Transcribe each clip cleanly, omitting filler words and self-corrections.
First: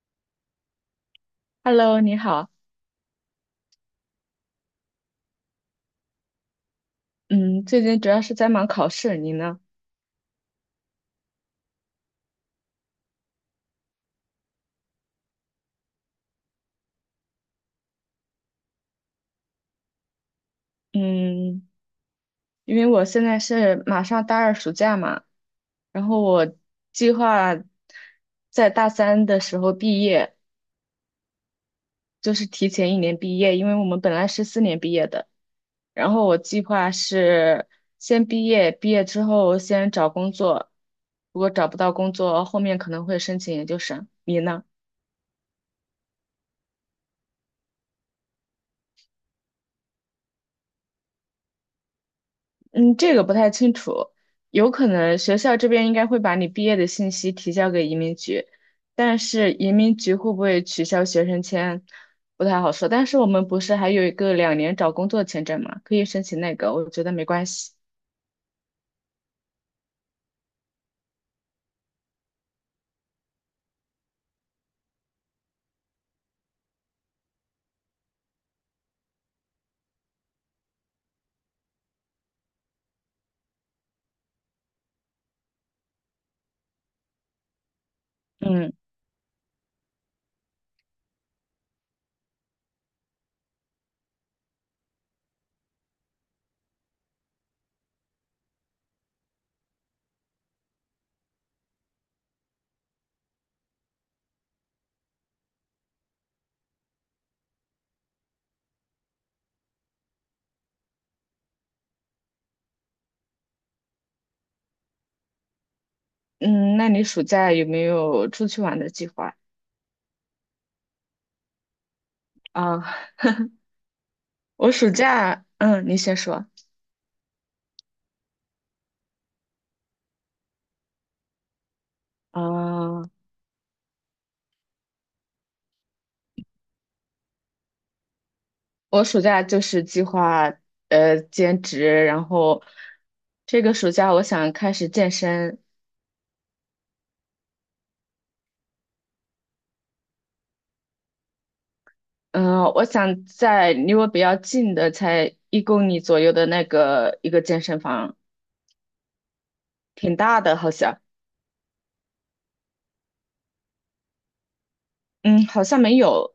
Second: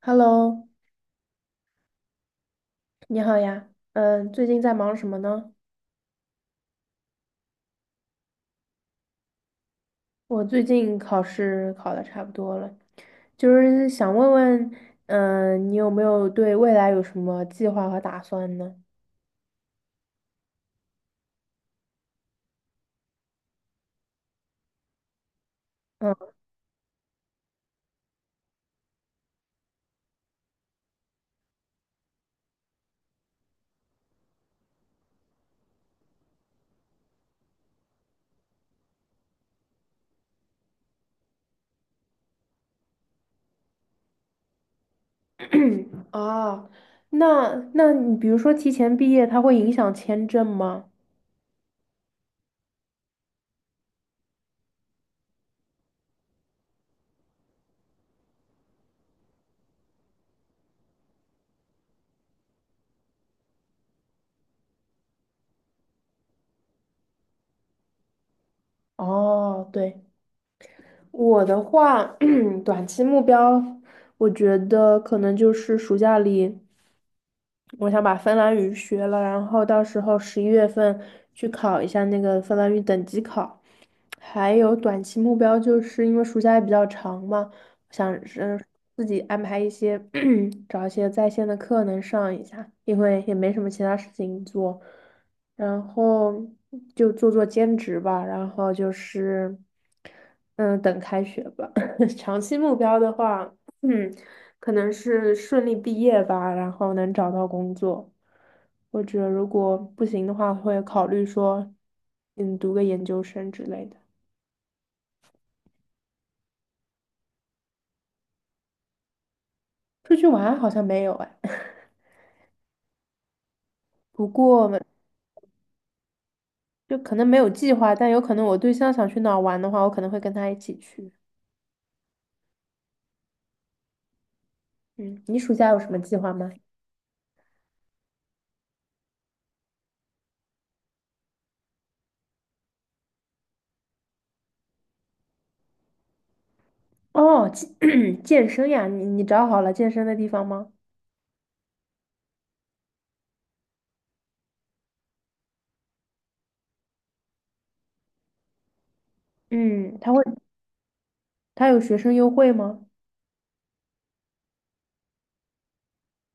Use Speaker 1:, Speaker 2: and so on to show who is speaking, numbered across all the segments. Speaker 1: Hello，
Speaker 2: Hello，你好。
Speaker 1: 你好呀。最近在忙什么呢？
Speaker 2: 嗯，最近主要是在忙考试，你呢？
Speaker 1: 我最近考试考的差不多了，就是想问问，你有没有对未来有什么计划和打算呢？
Speaker 2: 嗯，因为我现在是马上大二暑假嘛，然
Speaker 1: 嗯，
Speaker 2: 后我计划在大三的时候毕业，就是提前一年毕业，因为我们本来是4年毕业的。然后我计划是先毕业，毕业之后先找工作，如果找不到工作，后面可能会申请研究生。你呢？
Speaker 1: 啊，那你比如说提前毕业，它会影响签证吗？
Speaker 2: 嗯，这个不太清楚，有可能学校这边应该会把你毕业的信息提交给移民局，但是移民局会不会取消学生签，不太好说。但是我们不是还有一个2年找工作签证嘛，可以申请那个，我觉得没关系。
Speaker 1: 哦，对，我的话，短期目标，我觉得可能就是暑假里。我想把芬兰语学了，然后到时候11月份去考一下那个芬兰语等级考。还有短期目标，就是因为暑假也比较长嘛，
Speaker 2: 嗯
Speaker 1: 自己安排一些，找一些在线的课能上一下，因为也没什么其他事情做，然后就做做兼职吧，然后就是，嗯，等开学吧。长期目标的话，嗯，可能是顺利毕业吧，然后能找到工作，或者如果不行的话，会考虑说，读个研究生之类的。
Speaker 2: 嗯，那你暑假有没有出去玩的计划
Speaker 1: 出去玩好像没有哎。
Speaker 2: 啊？
Speaker 1: 不过，
Speaker 2: 我暑假，嗯，你先说。
Speaker 1: 就可能没有计划，但有可能我对象想去哪儿玩的话，我可能会跟他一起去。
Speaker 2: 啊，
Speaker 1: 嗯，你暑假有什么计划吗？
Speaker 2: 我暑假就是计划兼职，然后这个暑假我想开始健身，
Speaker 1: 哦，健身呀，你找好了健身的地方吗？
Speaker 2: 嗯，我想在离我比较近的，才1公里左右的那个一个健身房，
Speaker 1: 嗯，
Speaker 2: 挺大的，好像，
Speaker 1: 他有学生优惠吗？
Speaker 2: 嗯，好像没有，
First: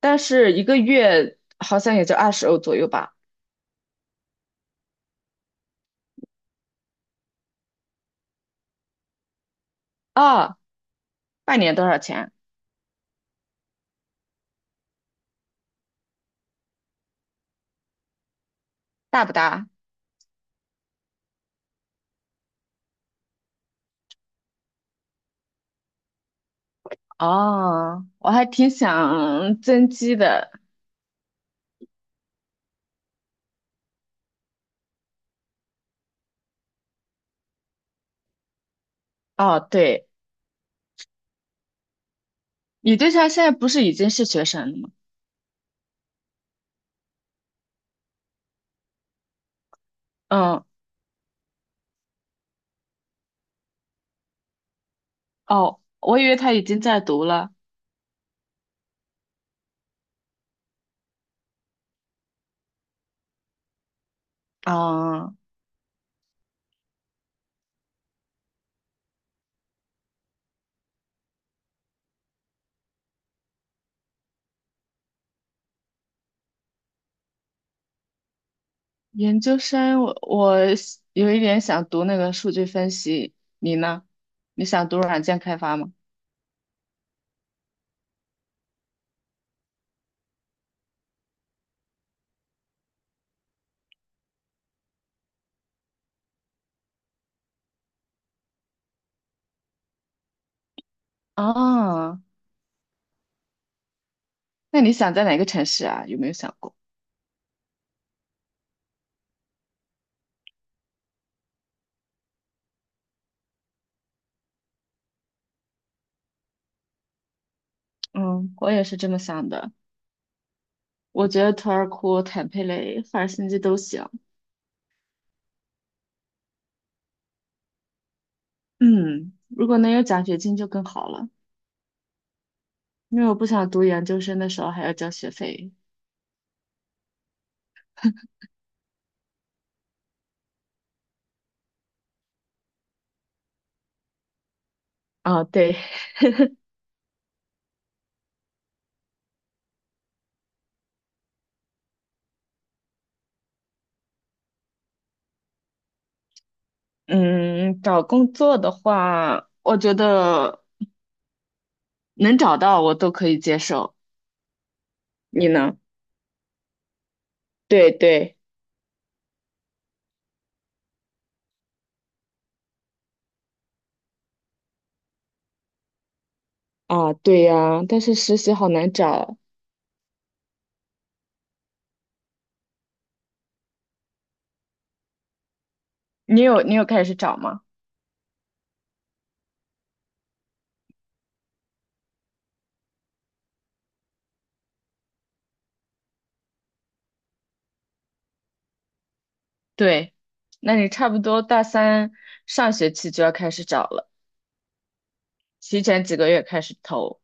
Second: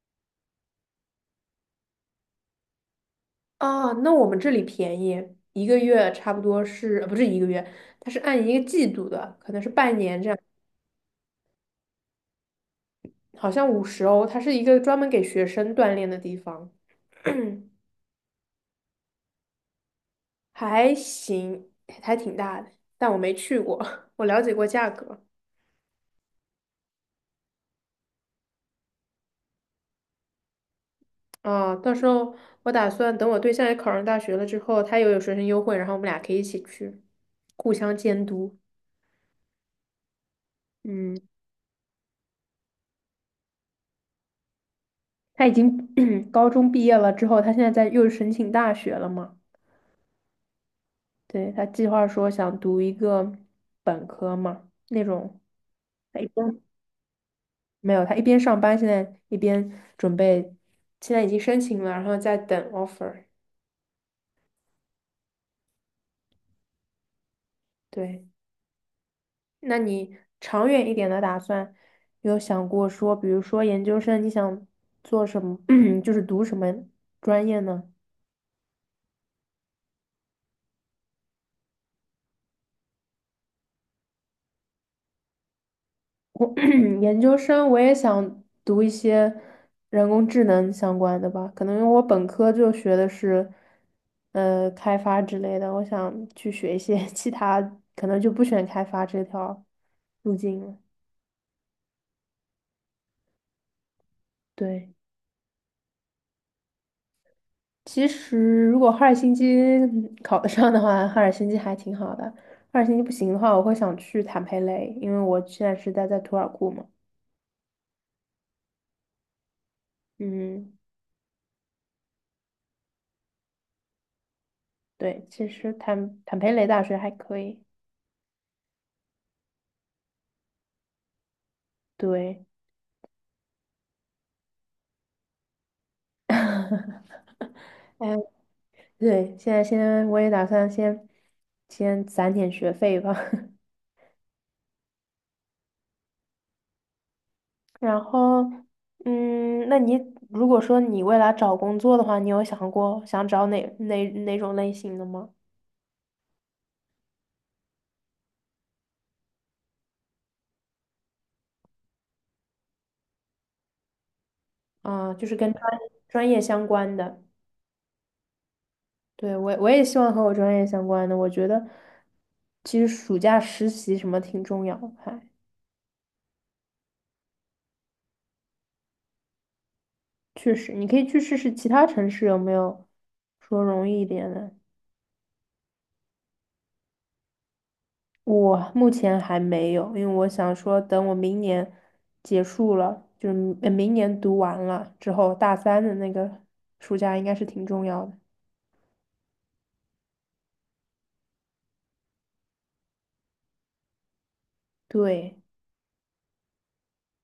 Speaker 2: 但是一个月好像也就20欧左右吧。
Speaker 1: 啊，那我们这里便宜，一个月差不多是，不是一个月，他是按一个季度的，可能是半年这样，
Speaker 2: 啊，半年多少钱？
Speaker 1: 好像50欧，他是一个专门给学生锻炼的地方，
Speaker 2: 大不大？
Speaker 1: 还行，还挺大的，但我没去过，我了解过价格。
Speaker 2: 哦，我还挺想增肌的。
Speaker 1: 啊，到时候我打算等我对象也考上大学了之后，他又有学生优惠，然后我们俩可以一起去，互相监督。
Speaker 2: 哦，对，
Speaker 1: 嗯，
Speaker 2: 你对象现在不是已经是学生了吗？
Speaker 1: 他已经 高中毕业了之后，他现在在又申请大学了嘛？
Speaker 2: 嗯，
Speaker 1: 对，他计划说想读一个本科嘛，那种
Speaker 2: 哦，我
Speaker 1: 他一
Speaker 2: 以为他
Speaker 1: 边
Speaker 2: 已经在读了。
Speaker 1: 没有，他一边上班，现在一边准备，现在已经申请了，然后在等 offer。
Speaker 2: 哦，
Speaker 1: 对。那你长远一点的打算，有想过说，比如说研究生，你想做什么，就是读什么专业呢？
Speaker 2: 研究生，我是有一点想读那个数据分析，你呢？你想读软件开发吗？
Speaker 1: 我 研究生我也想读一些人工智能相关的吧，可能因为我本科就学的是开发之类的，我想去学一些 其他，可能就不选开发这条路径了。
Speaker 2: 啊，那你
Speaker 1: 对。
Speaker 2: 想在哪个城市啊？有没有想过？
Speaker 1: 其实，如果哈尔辛基考得上的话，哈尔辛基还挺好的。哈尔辛基不行的话，我会想去坦佩雷，因为我现在是待在图尔库嘛。
Speaker 2: 嗯，我也是这么想的。
Speaker 1: 嗯，
Speaker 2: 我觉得图尔库、坦佩雷、赫尔辛基都行。
Speaker 1: 对，其实坦佩雷大学还可以。
Speaker 2: 嗯，如果能有奖学金就更好了，
Speaker 1: 对，
Speaker 2: 因为我不想读研究生的时候还要交学费。
Speaker 1: 哎，对，现在先我也打算先攒点学费吧。
Speaker 2: 啊，对，
Speaker 1: 然后，那你如果说你未来找工作的话，你有想过想找哪种类型的吗？
Speaker 2: 嗯，找工作的话，我觉得能找到我都可以接受。
Speaker 1: 啊，就是
Speaker 2: 你
Speaker 1: 跟专
Speaker 2: 呢？
Speaker 1: 专业相关的。
Speaker 2: 对对。
Speaker 1: 对，我也希望和我专业相关的。我觉得其实暑假实习什么挺重要的，
Speaker 2: 啊，对呀，但是实习好难找。
Speaker 1: 确实，你可以去试试其他城市有没有说容易一点的。
Speaker 2: 你有开始找吗？
Speaker 1: 我目前还没有，因为我想说等我明年结束了，就是明年读完了之后，大三的那个暑假应该是挺重要的。
Speaker 2: 对，那你差不多大三上学期就要开始找了，
Speaker 1: 对
Speaker 2: 提前几个月开始投。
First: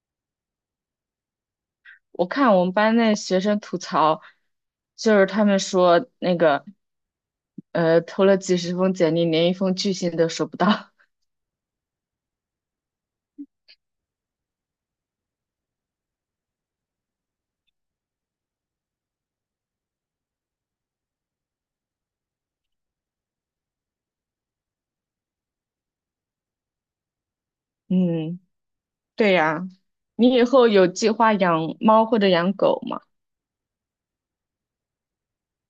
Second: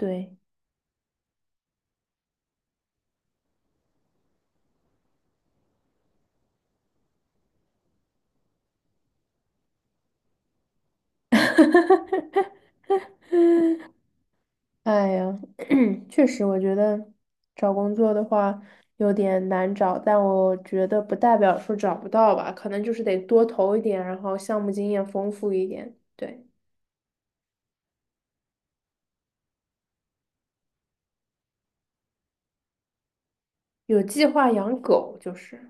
Speaker 1: 对。
Speaker 2: 我看我们班那学生吐槽，就是他们说那个，投了几十封简历，连一封拒信都收不到。
Speaker 1: 哎呀，确实，我觉得找工作的话有点难找，但我觉得不代表说找不到吧，可能就是得多投一点，然后项目经验丰富一点。对，
Speaker 2: 嗯，对呀，你以后有计划养猫或者养狗吗？
Speaker 1: 有计划养狗，就是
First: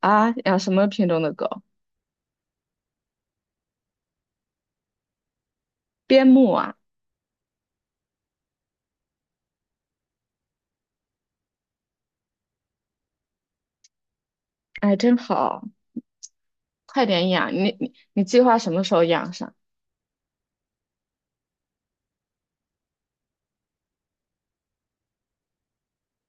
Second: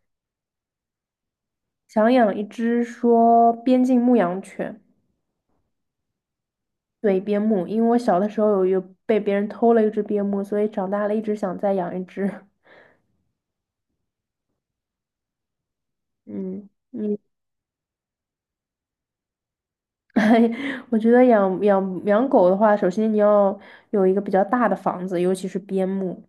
Speaker 2: 啊，养什么品种的狗？
Speaker 1: 想养一只说边境牧羊犬，
Speaker 2: 边牧啊，
Speaker 1: 对，边牧，因为我小的时候有被别人偷了一只边牧，所以长大了一直想再养一只。
Speaker 2: 哎，真好。
Speaker 1: 嗯。
Speaker 2: 快点养，你计划什么时候养上？
Speaker 1: 我觉得养狗的话，首先你要有一个比较大的房子，尤其是边牧。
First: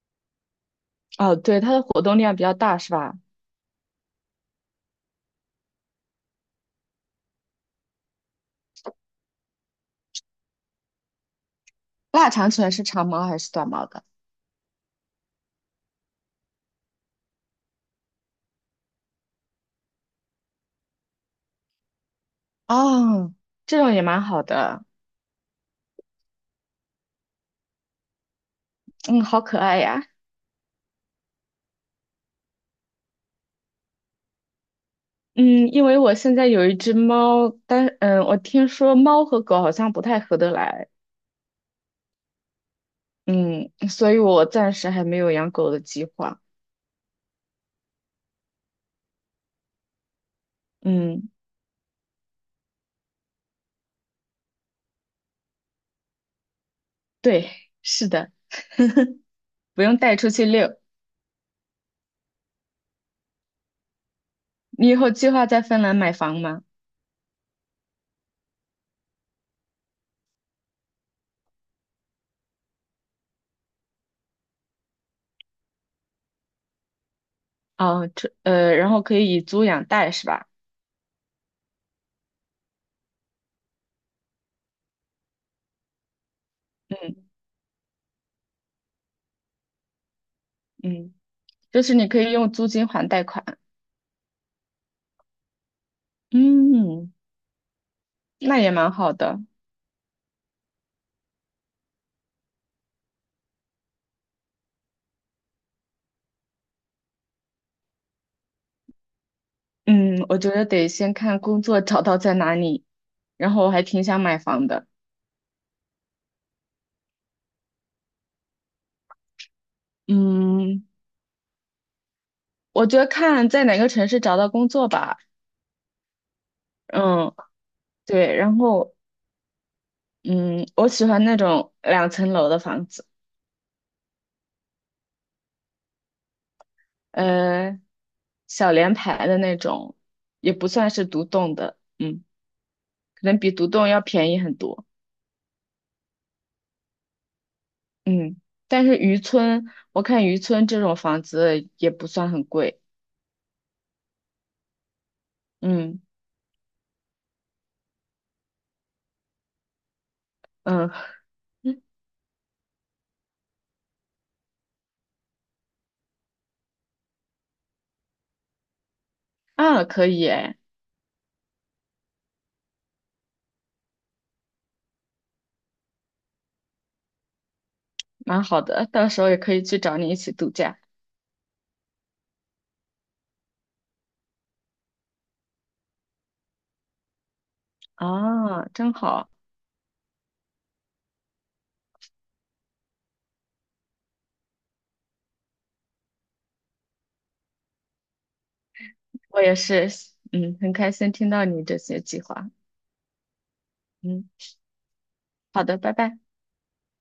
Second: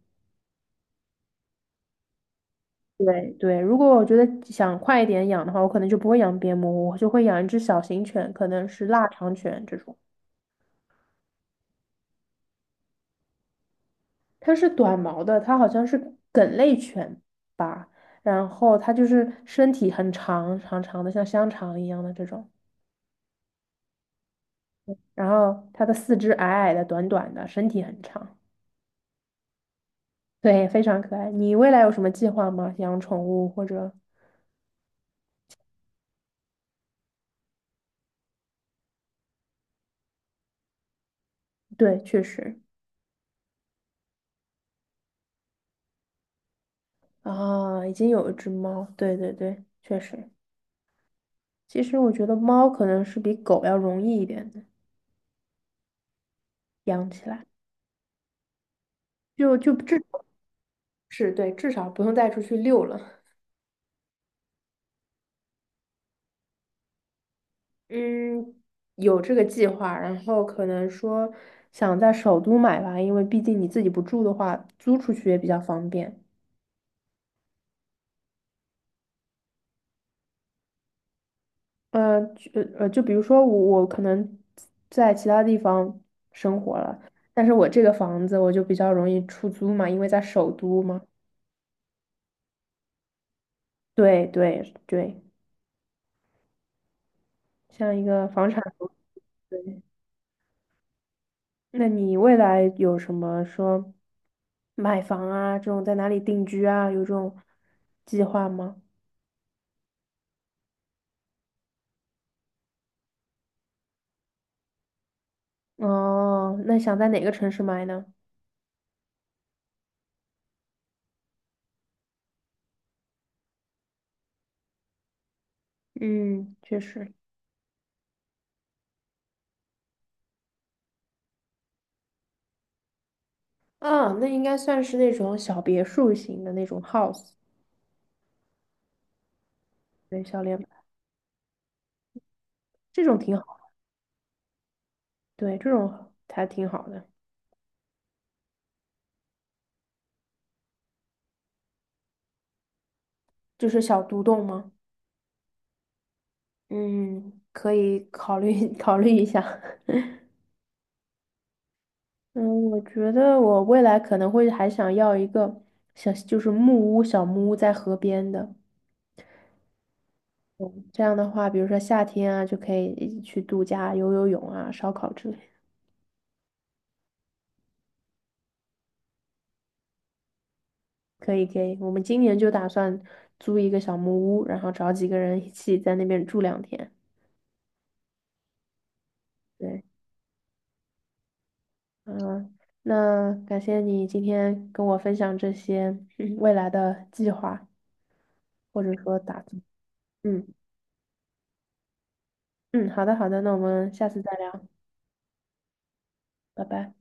Speaker 2: 哦，对，它的活动量比较大是吧？
Speaker 1: 对对，如果我觉得想快一点养的话，我可能就不会养边牧，我就会养一只小型犬，可能是腊肠犬这种。
Speaker 2: 腊肠犬是长毛还是短毛的？
Speaker 1: 它是短毛的，它好像是梗类犬吧，然后它就是身体很长长长的，像香肠一样的这种，
Speaker 2: 哦，这种也蛮好的，
Speaker 1: 然后它的四肢矮矮的、短短的，身体很长，
Speaker 2: 嗯，好可爱呀。
Speaker 1: 对，非常可爱。你未来有什么计划吗？养宠物或者？
Speaker 2: 嗯，因为我现在有一只猫，但我听说猫和狗好像不太合得来，
Speaker 1: 对，确实
Speaker 2: 嗯，所以我暂时还没有养狗的计划。
Speaker 1: 啊，已经有一只猫，对对对，确实。
Speaker 2: 嗯，
Speaker 1: 其实我觉得猫可能是比狗要容易一点的养起来，
Speaker 2: 对，是的，
Speaker 1: 就
Speaker 2: 不
Speaker 1: 至
Speaker 2: 用带
Speaker 1: 少
Speaker 2: 出去遛。
Speaker 1: 是对，至少不用带出去遛了。
Speaker 2: 你以后计划在芬兰买房吗？
Speaker 1: 嗯，有这个计划，然后可能说想在首都买吧，因为毕竟你自己不住的话，租出去也比较方便。
Speaker 2: 哦，这然后可以以租养贷是吧？
Speaker 1: 呃，就就比如说我可能在其他地方生活了，
Speaker 2: 嗯
Speaker 1: 但是我这个房子我就比较容易出租嘛，因为在首都嘛。
Speaker 2: 嗯。就是你可以用租金还贷款。
Speaker 1: 对对对，
Speaker 2: 嗯，
Speaker 1: 像一个房
Speaker 2: 那
Speaker 1: 产
Speaker 2: 也
Speaker 1: 投
Speaker 2: 蛮
Speaker 1: 资
Speaker 2: 好的。
Speaker 1: 对，那你未来有什么说买房啊，这种在哪里定居啊，有这种计划吗？
Speaker 2: 嗯，我觉得得先看工作找到在哪里，然后我还挺想买房的。
Speaker 1: 哦，那想在哪个城市买呢？
Speaker 2: 嗯，我觉得看在哪个城市找到工作吧。
Speaker 1: 嗯，确实。
Speaker 2: 嗯，对，然后嗯，我喜欢那种2层楼的房子，
Speaker 1: 啊，那应该算是那种小别墅型的那种 house，
Speaker 2: 呃，小联排的那种，
Speaker 1: 对，小
Speaker 2: 也
Speaker 1: 联
Speaker 2: 不
Speaker 1: 排
Speaker 2: 算是独栋的，嗯，
Speaker 1: 这种
Speaker 2: 可
Speaker 1: 挺
Speaker 2: 能
Speaker 1: 好，
Speaker 2: 比独栋要便宜很多。
Speaker 1: 对，这种还挺好的，
Speaker 2: 嗯，但是渔村，我看渔村这种房子也不算很贵。
Speaker 1: 就是小独栋吗？
Speaker 2: 嗯
Speaker 1: 嗯，可以考虑 考虑一下。
Speaker 2: 嗯嗯
Speaker 1: 嗯，我觉得我未来可能会还想要一个小，就是木屋、小木屋在河边的。
Speaker 2: 啊，可以哎，
Speaker 1: 嗯这样的话，比如说夏天啊，就可以去度假、游游泳啊、烧烤之类。
Speaker 2: 蛮好的，到时候也可以去找你一起度假
Speaker 1: 可以，可以。我们今年就打算租一个小木屋，然后找几个人一起在那边住2天。
Speaker 2: 啊，真好。
Speaker 1: 对，嗯，那感谢你今天跟我分享这些未来的计划，或者说
Speaker 2: 我
Speaker 1: 打
Speaker 2: 也
Speaker 1: 算。
Speaker 2: 是，
Speaker 1: 嗯
Speaker 2: 嗯，很开心听到你这些计划。
Speaker 1: 嗯，好的，好的，那我们下次
Speaker 2: 嗯，
Speaker 1: 再聊，
Speaker 2: 好的，拜拜。
Speaker 1: 拜拜。